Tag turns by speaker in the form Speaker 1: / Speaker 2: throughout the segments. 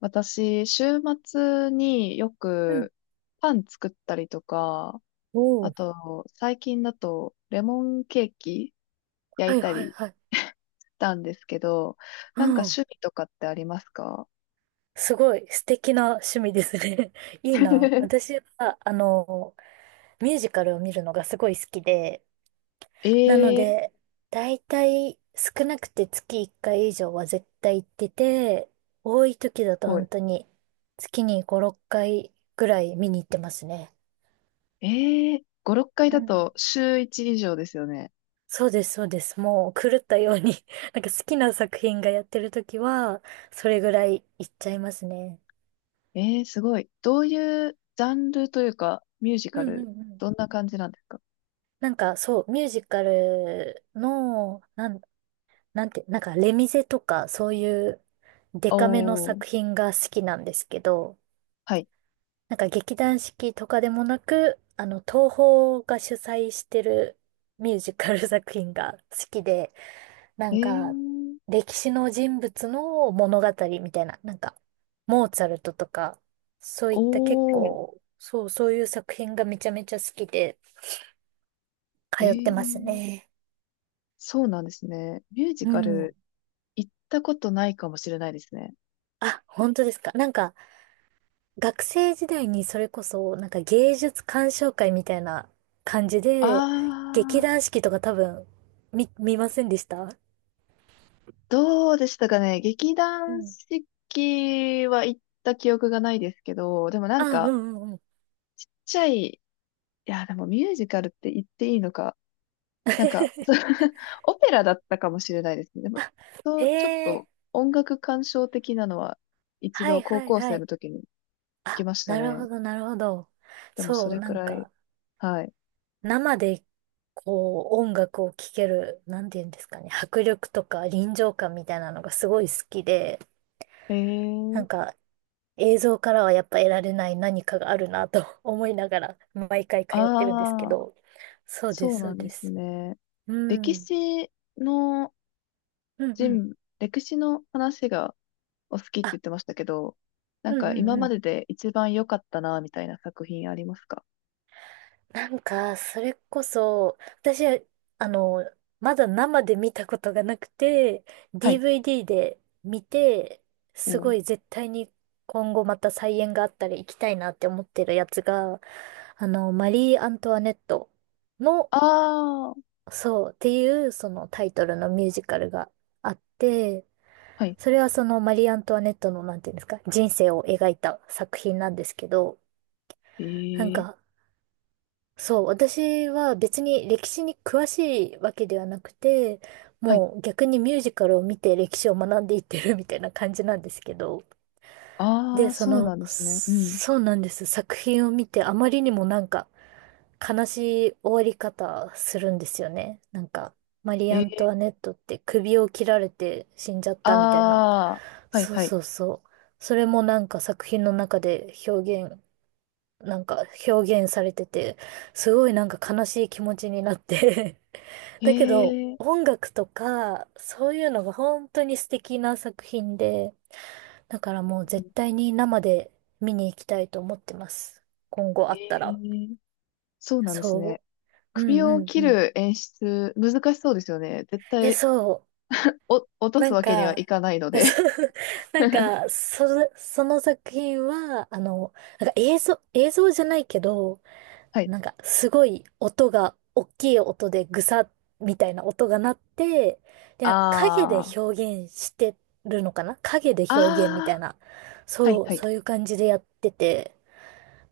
Speaker 1: 私、週末によ
Speaker 2: うん。
Speaker 1: くパン作ったりとか、
Speaker 2: お
Speaker 1: あ
Speaker 2: お、
Speaker 1: と、最近だとレモンケーキ焼
Speaker 2: は
Speaker 1: い
Speaker 2: い
Speaker 1: た
Speaker 2: はい
Speaker 1: り
Speaker 2: はい。
Speaker 1: したんですけど、
Speaker 2: う
Speaker 1: なんか
Speaker 2: ん。
Speaker 1: 趣味とかってありますか？
Speaker 2: すごい素敵な趣味ですね。いいな。私は、ミュージカルを見るのがすごい好きで、
Speaker 1: え
Speaker 2: なの
Speaker 1: えー
Speaker 2: で、だいたい少なくて月1回以上は絶対行ってて、多い時だ
Speaker 1: す
Speaker 2: と
Speaker 1: ごい。
Speaker 2: 本当に月に5、6回ぐらい見に行ってますね。
Speaker 1: ええー、5、6回
Speaker 2: う
Speaker 1: だ
Speaker 2: ん。
Speaker 1: と週1以上ですよね。
Speaker 2: そうです、そうです。もう狂ったように なんか好きな作品がやってる時は、それぐらい行っちゃいますね。
Speaker 1: ええーすごい。どういうジャンルというか、ミュージカ
Speaker 2: うんうん
Speaker 1: ル、
Speaker 2: うん。
Speaker 1: どんな感じなんですか？
Speaker 2: なんかそう、ミュージカルの、なんて、なんかレミゼとかそういうデカめの
Speaker 1: おー、
Speaker 2: 作品が好きなんですけど、
Speaker 1: はい。
Speaker 2: なんか劇団四季とかでもなく、東宝が主催してるミュージカル作品が好きで、な
Speaker 1: ええ
Speaker 2: んか
Speaker 1: ー
Speaker 2: 歴史の人物の物語みたいな、なんかモーツァルトとか、そうい
Speaker 1: お
Speaker 2: った結
Speaker 1: ー、
Speaker 2: 構、そう、そういう作品がめちゃめちゃ好きで
Speaker 1: え
Speaker 2: 通って
Speaker 1: え
Speaker 2: ます
Speaker 1: ー
Speaker 2: ね。
Speaker 1: そうなんですね。ミュージ
Speaker 2: う
Speaker 1: カ
Speaker 2: ん。
Speaker 1: ル行ったことないかもしれないですね。
Speaker 2: あ、本当ですか。なんか、学生時代にそれこそ、なんか芸術鑑賞会みたいな感じ
Speaker 1: あ
Speaker 2: で、劇
Speaker 1: ー、
Speaker 2: 団四季とか多分、見ませんでした？
Speaker 1: どうでしたかね。劇
Speaker 2: う
Speaker 1: 団
Speaker 2: ん。
Speaker 1: 四季は行った記憶がないですけど、でもな
Speaker 2: あ、
Speaker 1: ん
Speaker 2: うんう
Speaker 1: か、
Speaker 2: んうん。
Speaker 1: ちっちゃいや、でもミュージカルって言っていいのか。なんか、そう オペラだったかもしれないですね。でも、そ
Speaker 2: へ
Speaker 1: うちょっ
Speaker 2: え、
Speaker 1: と音楽鑑賞的なのは一
Speaker 2: は
Speaker 1: 度
Speaker 2: い
Speaker 1: 高
Speaker 2: はい
Speaker 1: 校
Speaker 2: は
Speaker 1: 生
Speaker 2: い。
Speaker 1: の時に行きました
Speaker 2: なる
Speaker 1: ね。
Speaker 2: ほどなるほど。
Speaker 1: でもそ
Speaker 2: そう、
Speaker 1: れ
Speaker 2: な
Speaker 1: く
Speaker 2: ん
Speaker 1: らい、
Speaker 2: か、
Speaker 1: はい。
Speaker 2: 生で、こう、音楽を聴ける、なんて言うんですかね、迫力とか臨場感みたいなのがすごい好きで、
Speaker 1: え
Speaker 2: な
Speaker 1: ー、
Speaker 2: んか、映像からはやっぱ得られない何かがあるなと 思いながら毎回通ってるんですけ
Speaker 1: あー。
Speaker 2: ど。そうで
Speaker 1: そ
Speaker 2: す、
Speaker 1: う
Speaker 2: そ
Speaker 1: な
Speaker 2: う
Speaker 1: んで
Speaker 2: で
Speaker 1: す
Speaker 2: す。
Speaker 1: ね。
Speaker 2: う
Speaker 1: 歴
Speaker 2: ん。
Speaker 1: 史の
Speaker 2: うんうん。
Speaker 1: 歴史の話がお好きって言
Speaker 2: あ、
Speaker 1: ってましたけど、な
Speaker 2: う
Speaker 1: ん
Speaker 2: ん
Speaker 1: か
Speaker 2: うん
Speaker 1: 今
Speaker 2: う
Speaker 1: まで
Speaker 2: ん。
Speaker 1: で一番良かったな、みたいな作品ありますか？
Speaker 2: なんか、それこそ、私は、あの、まだ生で見たことがなくて、
Speaker 1: はい。
Speaker 2: DVD で見て、
Speaker 1: お
Speaker 2: すごい
Speaker 1: ー
Speaker 2: 絶対に今後また再演があったら行きたいなって思ってるやつが、マリー・アントワネットの
Speaker 1: あー、
Speaker 2: そうっていうそのタイトルのミュージカルがあって、
Speaker 1: はい。
Speaker 2: それはそのマリー・アントワネットのなんていうんですか、人生を描いた作品なんですけど、
Speaker 1: え
Speaker 2: なん
Speaker 1: ー、
Speaker 2: か、そう、私は別に歴史に詳しいわけではなくて、
Speaker 1: はい。
Speaker 2: もう逆にミュージカルを見て歴史を学んでいってるみたいな感じなんですけど、
Speaker 1: あ
Speaker 2: で、
Speaker 1: ー、そうなんですね。うん。
Speaker 2: そうなんです。作品を見て、あまりにもなんか、悲しい終わり方するんですよね。なんか、マリー・
Speaker 1: え
Speaker 2: ア
Speaker 1: ー、
Speaker 2: ントワネットって首を切られて死んじゃったみたいな。
Speaker 1: あー、はい、
Speaker 2: そう
Speaker 1: はい。
Speaker 2: そうそう。それもなんか作品の中で表現、なんか表現されてて、すごいなんか悲しい気持ちになって
Speaker 1: へ
Speaker 2: だけど、
Speaker 1: えー、
Speaker 2: 音楽とか、そういうのが本当に素敵な作品で、だからもう絶対に生で見に行きたいと思ってます。今後あ
Speaker 1: え
Speaker 2: ったら。
Speaker 1: ー、そうなんです
Speaker 2: そ
Speaker 1: ね。
Speaker 2: う。う
Speaker 1: 首
Speaker 2: ん
Speaker 1: を
Speaker 2: うん
Speaker 1: 切
Speaker 2: うん。
Speaker 1: る演出、難しそうですよね。絶
Speaker 2: え、
Speaker 1: 対、
Speaker 2: そ
Speaker 1: お、落
Speaker 2: う。
Speaker 1: と
Speaker 2: な
Speaker 1: す
Speaker 2: ん
Speaker 1: わけにはい
Speaker 2: か、
Speaker 1: かないので。
Speaker 2: そう なんか、その作品は、なんか映像、映像じゃないけど、
Speaker 1: はい。
Speaker 2: なんかすごい音が、大きい音でぐさみたいな音が鳴って、で、なんか影で
Speaker 1: ああ、
Speaker 2: 表現してるのかな影で表現みた
Speaker 1: あ
Speaker 2: い
Speaker 1: あ、
Speaker 2: な。
Speaker 1: はい
Speaker 2: そう、
Speaker 1: はい。
Speaker 2: そういう感じでやってて。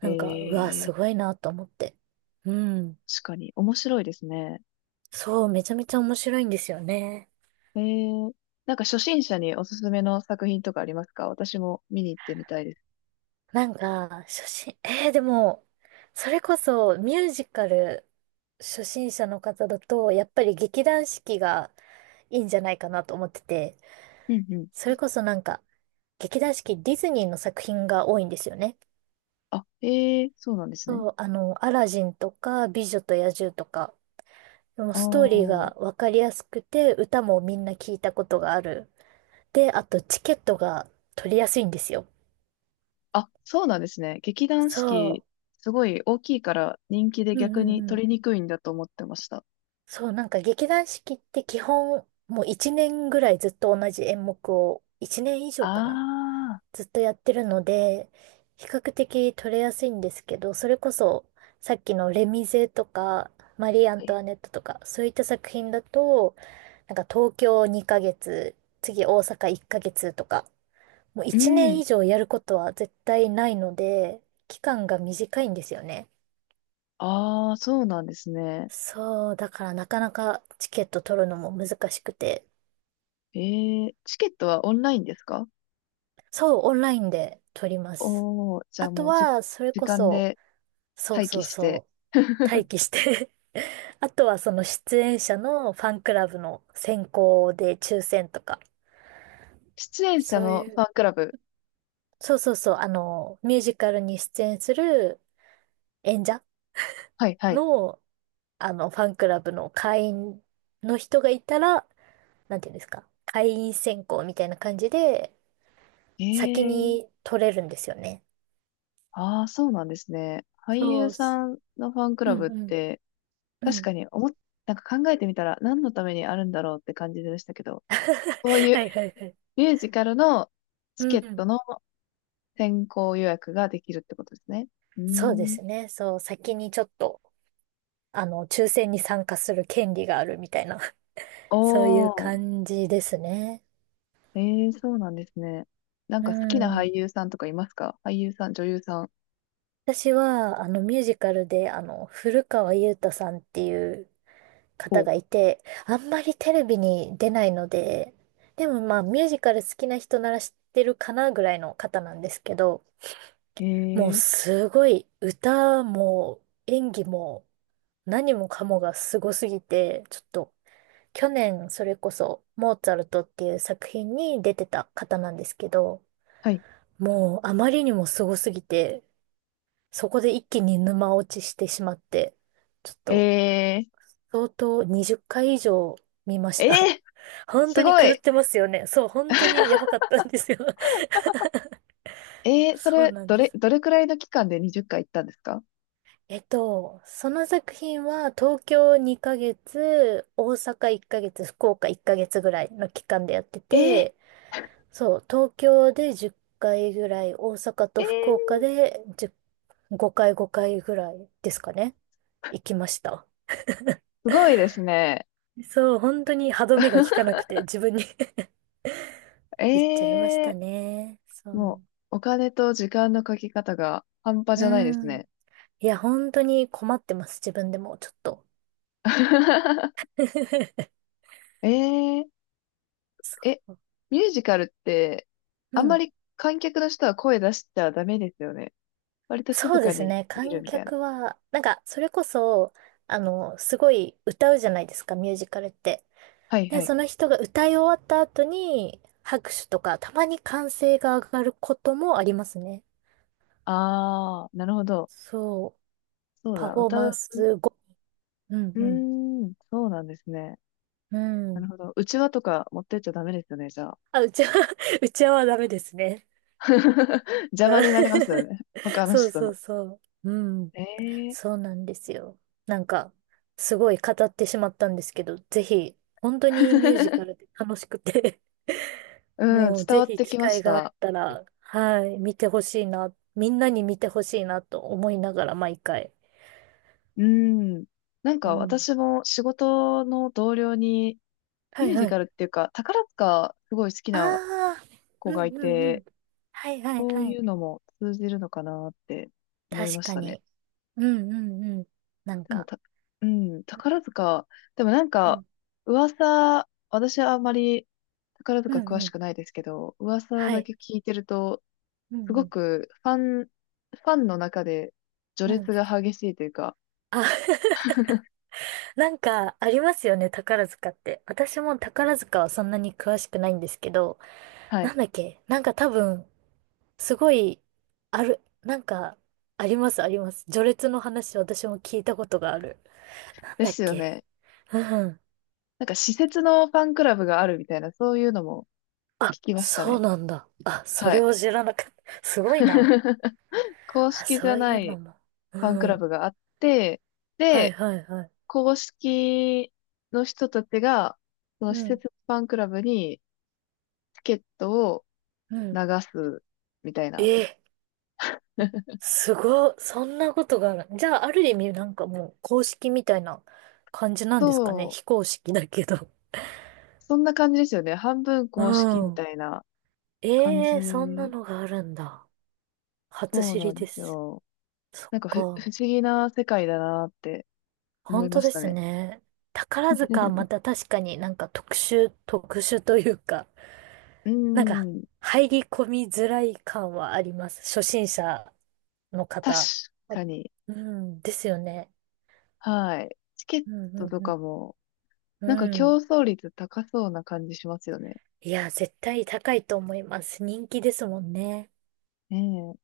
Speaker 2: な
Speaker 1: え
Speaker 2: んか、うわ、す
Speaker 1: え、
Speaker 2: ごいなと思って。うん。
Speaker 1: 確かに。面白いですね。
Speaker 2: そう、めちゃめちゃ面白いんですよね。
Speaker 1: えーなんか初心者におすすめの作品とかありますか？私も見に行ってみたいです。
Speaker 2: なんか、初心、えー、でも、それこそミュージカル初心者の方だと、やっぱり劇団四季がいいんじゃないかなと思ってて、
Speaker 1: うんうん。
Speaker 2: それこそなんか、劇団四季ディズニーの作品が多いんですよね。
Speaker 1: あ、えーそうなんですね。
Speaker 2: そう、アラジンとか、美女と野獣とか、でもストーリー
Speaker 1: あ
Speaker 2: がわかりやすくて、歌もみんな聞いたことがある。で、あとチケットが取りやすいんですよ。
Speaker 1: あ、あ、そうなんですね。劇団四季、
Speaker 2: そ
Speaker 1: すごい大きいから人気で
Speaker 2: う。うん
Speaker 1: 逆
Speaker 2: う
Speaker 1: に
Speaker 2: んうん。
Speaker 1: 取りにくいんだと思ってました。
Speaker 2: そう、なんか劇団四季って基本、もう1年ぐらいずっと同じ演目を、1年以上かな
Speaker 1: ああ、
Speaker 2: ずっとやってるので、比較的取れやすいんですけど、それこそ、さっきのレミゼとか、マリー・ア
Speaker 1: は
Speaker 2: ント
Speaker 1: い。
Speaker 2: ワネットとか、そういった作品だと、なんか東京2ヶ月、次大阪1ヶ月とか、もう
Speaker 1: う
Speaker 2: 一年
Speaker 1: ん。
Speaker 2: 以上やることは絶対ないので、期間が短いんですよね。
Speaker 1: ああ、そうなんですね。
Speaker 2: そう、だからなかなかチケット取るのも難しくて、
Speaker 1: ええ、チケットはオンラインですか？
Speaker 2: そう、オンラインで取ります。
Speaker 1: おー、じゃ
Speaker 2: あ
Speaker 1: あ
Speaker 2: と
Speaker 1: もうじ、
Speaker 2: は、それ
Speaker 1: 時
Speaker 2: こ
Speaker 1: 間
Speaker 2: そ、
Speaker 1: で
Speaker 2: そう
Speaker 1: 待
Speaker 2: そ
Speaker 1: 機
Speaker 2: う
Speaker 1: して。
Speaker 2: そう、待機して あとはその出演者のファンクラブの選考で抽選とか、
Speaker 1: 出演者
Speaker 2: そう
Speaker 1: の
Speaker 2: い
Speaker 1: フ
Speaker 2: う、
Speaker 1: ァンクラブ。
Speaker 2: そうそうそう、ミュージカルに出演する演者
Speaker 1: はいはい。
Speaker 2: の、ファンクラブの会員の人がいたら、なんていうんですか、会員選考みたいな感じで、
Speaker 1: え
Speaker 2: 先
Speaker 1: え
Speaker 2: に取れるんですよね。
Speaker 1: ああ、そうなんですね。俳
Speaker 2: そ
Speaker 1: 優
Speaker 2: うっす。
Speaker 1: さんのファンク
Speaker 2: う
Speaker 1: ラ
Speaker 2: ん
Speaker 1: ブっ
Speaker 2: うん。
Speaker 1: て、
Speaker 2: う
Speaker 1: 確
Speaker 2: ん。
Speaker 1: かに思っ、なんか考えてみたら何のためにあるんだろうって感じでしたけど、そう いう
Speaker 2: はいはいはい。
Speaker 1: ミュージカルの
Speaker 2: う
Speaker 1: チケ
Speaker 2: ん
Speaker 1: ッ
Speaker 2: う
Speaker 1: ト
Speaker 2: ん。
Speaker 1: の先行予約ができるってことですね。うー
Speaker 2: そうで
Speaker 1: ん。
Speaker 2: すね。そう、先にちょっと、抽選に参加する権利があるみたいな、
Speaker 1: お
Speaker 2: そういう
Speaker 1: ー、
Speaker 2: 感じですね。
Speaker 1: ええそうなんですね。なん
Speaker 2: う
Speaker 1: か好きな
Speaker 2: ん。
Speaker 1: 俳優さんとかいますか？俳優さん、女優さん。
Speaker 2: 私は、ミュージカルで、古川雄太さんっていう方
Speaker 1: お、
Speaker 2: がいて、あんまりテレビに出ないので、でもまあミュージカル好きな人なら知ってるかなぐらいの方なんですけど、もう
Speaker 1: ええ
Speaker 2: すごい歌も演技も何もかもがすごすぎて、ちょっと去年それこそモーツァルトっていう作品に出てた方なんですけど、
Speaker 1: はい。
Speaker 2: もうあまりにもすごすぎて、そこで一気に沼落ちしてしまって、ちょっと
Speaker 1: え
Speaker 2: 相当20回以上見ま
Speaker 1: ー、
Speaker 2: した。
Speaker 1: え ー、
Speaker 2: 本当
Speaker 1: す
Speaker 2: に
Speaker 1: ご
Speaker 2: 狂っ
Speaker 1: い。
Speaker 2: てますよね。そう、本当にやばかったんですよ。
Speaker 1: え ー、そ
Speaker 2: そう
Speaker 1: れ、
Speaker 2: なん
Speaker 1: ど
Speaker 2: で
Speaker 1: れ、
Speaker 2: す。
Speaker 1: どれくらいの期間で20回行ったんですか？
Speaker 2: えっと、その作品は東京2ヶ月、大阪1ヶ月、福岡1ヶ月ぐらいの期間でやって
Speaker 1: えー、
Speaker 2: て、そう、東京で10回ぐらい、大阪と
Speaker 1: え
Speaker 2: 福
Speaker 1: ー、
Speaker 2: 岡で10 5回5回ぐらいですかね。行きました。
Speaker 1: すごいですね。
Speaker 2: そう、本当に歯止めが効かなく て自分に 行っちゃいまし
Speaker 1: え
Speaker 2: た
Speaker 1: え
Speaker 2: ね。そ
Speaker 1: も
Speaker 2: う。
Speaker 1: う、お金と時間のかけ方が半端
Speaker 2: う
Speaker 1: じゃないです
Speaker 2: ん。
Speaker 1: ね。
Speaker 2: いや、本当に困ってます。自分でも、ちょっと。
Speaker 1: ええ
Speaker 2: そ
Speaker 1: え、
Speaker 2: う
Speaker 1: ミュージカルって、
Speaker 2: う
Speaker 1: あんま
Speaker 2: ん。
Speaker 1: り観客の人は声出しちゃダメですよね。割と静
Speaker 2: そうで
Speaker 1: か
Speaker 2: す
Speaker 1: に
Speaker 2: ね。
Speaker 1: 見る
Speaker 2: 観
Speaker 1: みたいな。
Speaker 2: 客は、なんか、それこそ、すごい歌うじゃないですか、ミュージカルって。
Speaker 1: はい
Speaker 2: で、
Speaker 1: はい。
Speaker 2: その人が歌い終わった後に、拍手とか、たまに歓声が上がることもありますね。
Speaker 1: あー、なるほど。
Speaker 2: そう。
Speaker 1: そう
Speaker 2: パ
Speaker 1: だ、
Speaker 2: フォー
Speaker 1: 歌
Speaker 2: マン
Speaker 1: う。
Speaker 2: ス後。う
Speaker 1: う
Speaker 2: ん
Speaker 1: ーん、そうなんですね。
Speaker 2: うん。う
Speaker 1: なるほ
Speaker 2: ん。
Speaker 1: ど。うちわとか持ってっちゃダメですよね、じゃあ。
Speaker 2: あ、うちは、うちはダメですね。
Speaker 1: 邪魔
Speaker 2: うん
Speaker 1: になりますよ ね。他の
Speaker 2: そう
Speaker 1: 人
Speaker 2: そ
Speaker 1: の。
Speaker 2: うそう。うん。
Speaker 1: ええ
Speaker 2: そうなんですよ。なんか、すごい語ってしまったんですけど、ぜひ、本当にミュージカルで 楽しくて
Speaker 1: うん、
Speaker 2: もう
Speaker 1: 伝
Speaker 2: ぜ
Speaker 1: わっ
Speaker 2: ひ
Speaker 1: て
Speaker 2: 機
Speaker 1: きまし
Speaker 2: 会があっ
Speaker 1: た。
Speaker 2: たら、はい、見てほしいな、みんなに見てほしいなと思いながら毎回。
Speaker 1: うん。なん
Speaker 2: う
Speaker 1: か
Speaker 2: ん。
Speaker 1: 私も仕事の同僚に
Speaker 2: は
Speaker 1: ミュ
Speaker 2: い
Speaker 1: ージ
Speaker 2: は
Speaker 1: カ
Speaker 2: い。
Speaker 1: ルっていうか、宝塚すごい好き
Speaker 2: あ
Speaker 1: な
Speaker 2: あ、
Speaker 1: 子
Speaker 2: う
Speaker 1: がい
Speaker 2: んうんう
Speaker 1: て、
Speaker 2: ん。はいはい
Speaker 1: そう
Speaker 2: は
Speaker 1: い
Speaker 2: い。
Speaker 1: うのも通じるのかなって思い
Speaker 2: 確
Speaker 1: まし
Speaker 2: か
Speaker 1: たね。
Speaker 2: に。うんうんうん。なん
Speaker 1: でも
Speaker 2: か、
Speaker 1: た、うん、宝塚、でもなん
Speaker 2: う
Speaker 1: か、
Speaker 2: ん、
Speaker 1: 噂、私はあんまり宝
Speaker 2: う
Speaker 1: 塚詳
Speaker 2: んう
Speaker 1: し
Speaker 2: ん。
Speaker 1: くないですけど、噂
Speaker 2: は
Speaker 1: だ
Speaker 2: い。
Speaker 1: け聞いてると、
Speaker 2: う
Speaker 1: す
Speaker 2: ん
Speaker 1: ご
Speaker 2: う
Speaker 1: くファンの中で
Speaker 2: ん。
Speaker 1: 序
Speaker 2: うん。
Speaker 1: 列が激しいというか、
Speaker 2: あ なんか、ありますよね、宝塚って。私も宝塚はそんなに詳しくないんですけど、
Speaker 1: はい。
Speaker 2: なんだっけ、なんか多分、すごい、ある、なんか、あります、あります。序列の話、私も聞いたことがある。なん
Speaker 1: で
Speaker 2: だっ
Speaker 1: すよ
Speaker 2: け、
Speaker 1: ね。
Speaker 2: うん。
Speaker 1: なんか、施設のファンクラブがあるみたいな、そういうのも
Speaker 2: あ、
Speaker 1: 聞きました
Speaker 2: そう
Speaker 1: ね。
Speaker 2: なんだ。あ、そ
Speaker 1: は
Speaker 2: れ
Speaker 1: い。
Speaker 2: を知らなかった。すごいな。
Speaker 1: 公
Speaker 2: あ、
Speaker 1: 式じ
Speaker 2: そ
Speaker 1: ゃ
Speaker 2: うい
Speaker 1: な
Speaker 2: うの
Speaker 1: い
Speaker 2: も。
Speaker 1: ファンク
Speaker 2: う
Speaker 1: ラブ
Speaker 2: ん。
Speaker 1: があって、
Speaker 2: はい
Speaker 1: で、
Speaker 2: はいはい。
Speaker 1: 公式の人たちが、その
Speaker 2: う
Speaker 1: 施
Speaker 2: ん。
Speaker 1: 設ファンクラブにチケットを
Speaker 2: う
Speaker 1: 流
Speaker 2: ん。
Speaker 1: すみたいな。
Speaker 2: ええ、 すごい、そんなことがある。じゃあ、ある意味、なんかもう、公式みたいな感じなんですかね。
Speaker 1: そう。
Speaker 2: 非公式だけど。
Speaker 1: そんな感じですよね。半分公式
Speaker 2: う
Speaker 1: み
Speaker 2: ん。
Speaker 1: たいな 感
Speaker 2: ええー、そんな
Speaker 1: じ。
Speaker 2: のがあるんだ。初
Speaker 1: そう
Speaker 2: 知
Speaker 1: な
Speaker 2: り
Speaker 1: んで
Speaker 2: で
Speaker 1: す
Speaker 2: す。
Speaker 1: よ。
Speaker 2: そっ
Speaker 1: なんかふ、不
Speaker 2: か。
Speaker 1: 思議な世界だなって思
Speaker 2: 本
Speaker 1: い
Speaker 2: 当
Speaker 1: まし
Speaker 2: で
Speaker 1: た
Speaker 2: す
Speaker 1: ね。
Speaker 2: ね。宝塚はまた確かになんか特殊、特殊というか、
Speaker 1: うー
Speaker 2: なんか、
Speaker 1: ん。
Speaker 2: 入り込みづらい感はあります。初心者の
Speaker 1: 確
Speaker 2: 方。あ
Speaker 1: かに。
Speaker 2: うん、ですよね。
Speaker 1: はい。チケッ
Speaker 2: うん、
Speaker 1: トと
Speaker 2: う
Speaker 1: か
Speaker 2: ん、
Speaker 1: も、
Speaker 2: う
Speaker 1: なんか
Speaker 2: ん。う
Speaker 1: 競
Speaker 2: ん。
Speaker 1: 争率高そうな感じしますよね。
Speaker 2: いや、絶対高いと思います。人気ですもんね。
Speaker 1: ねえ。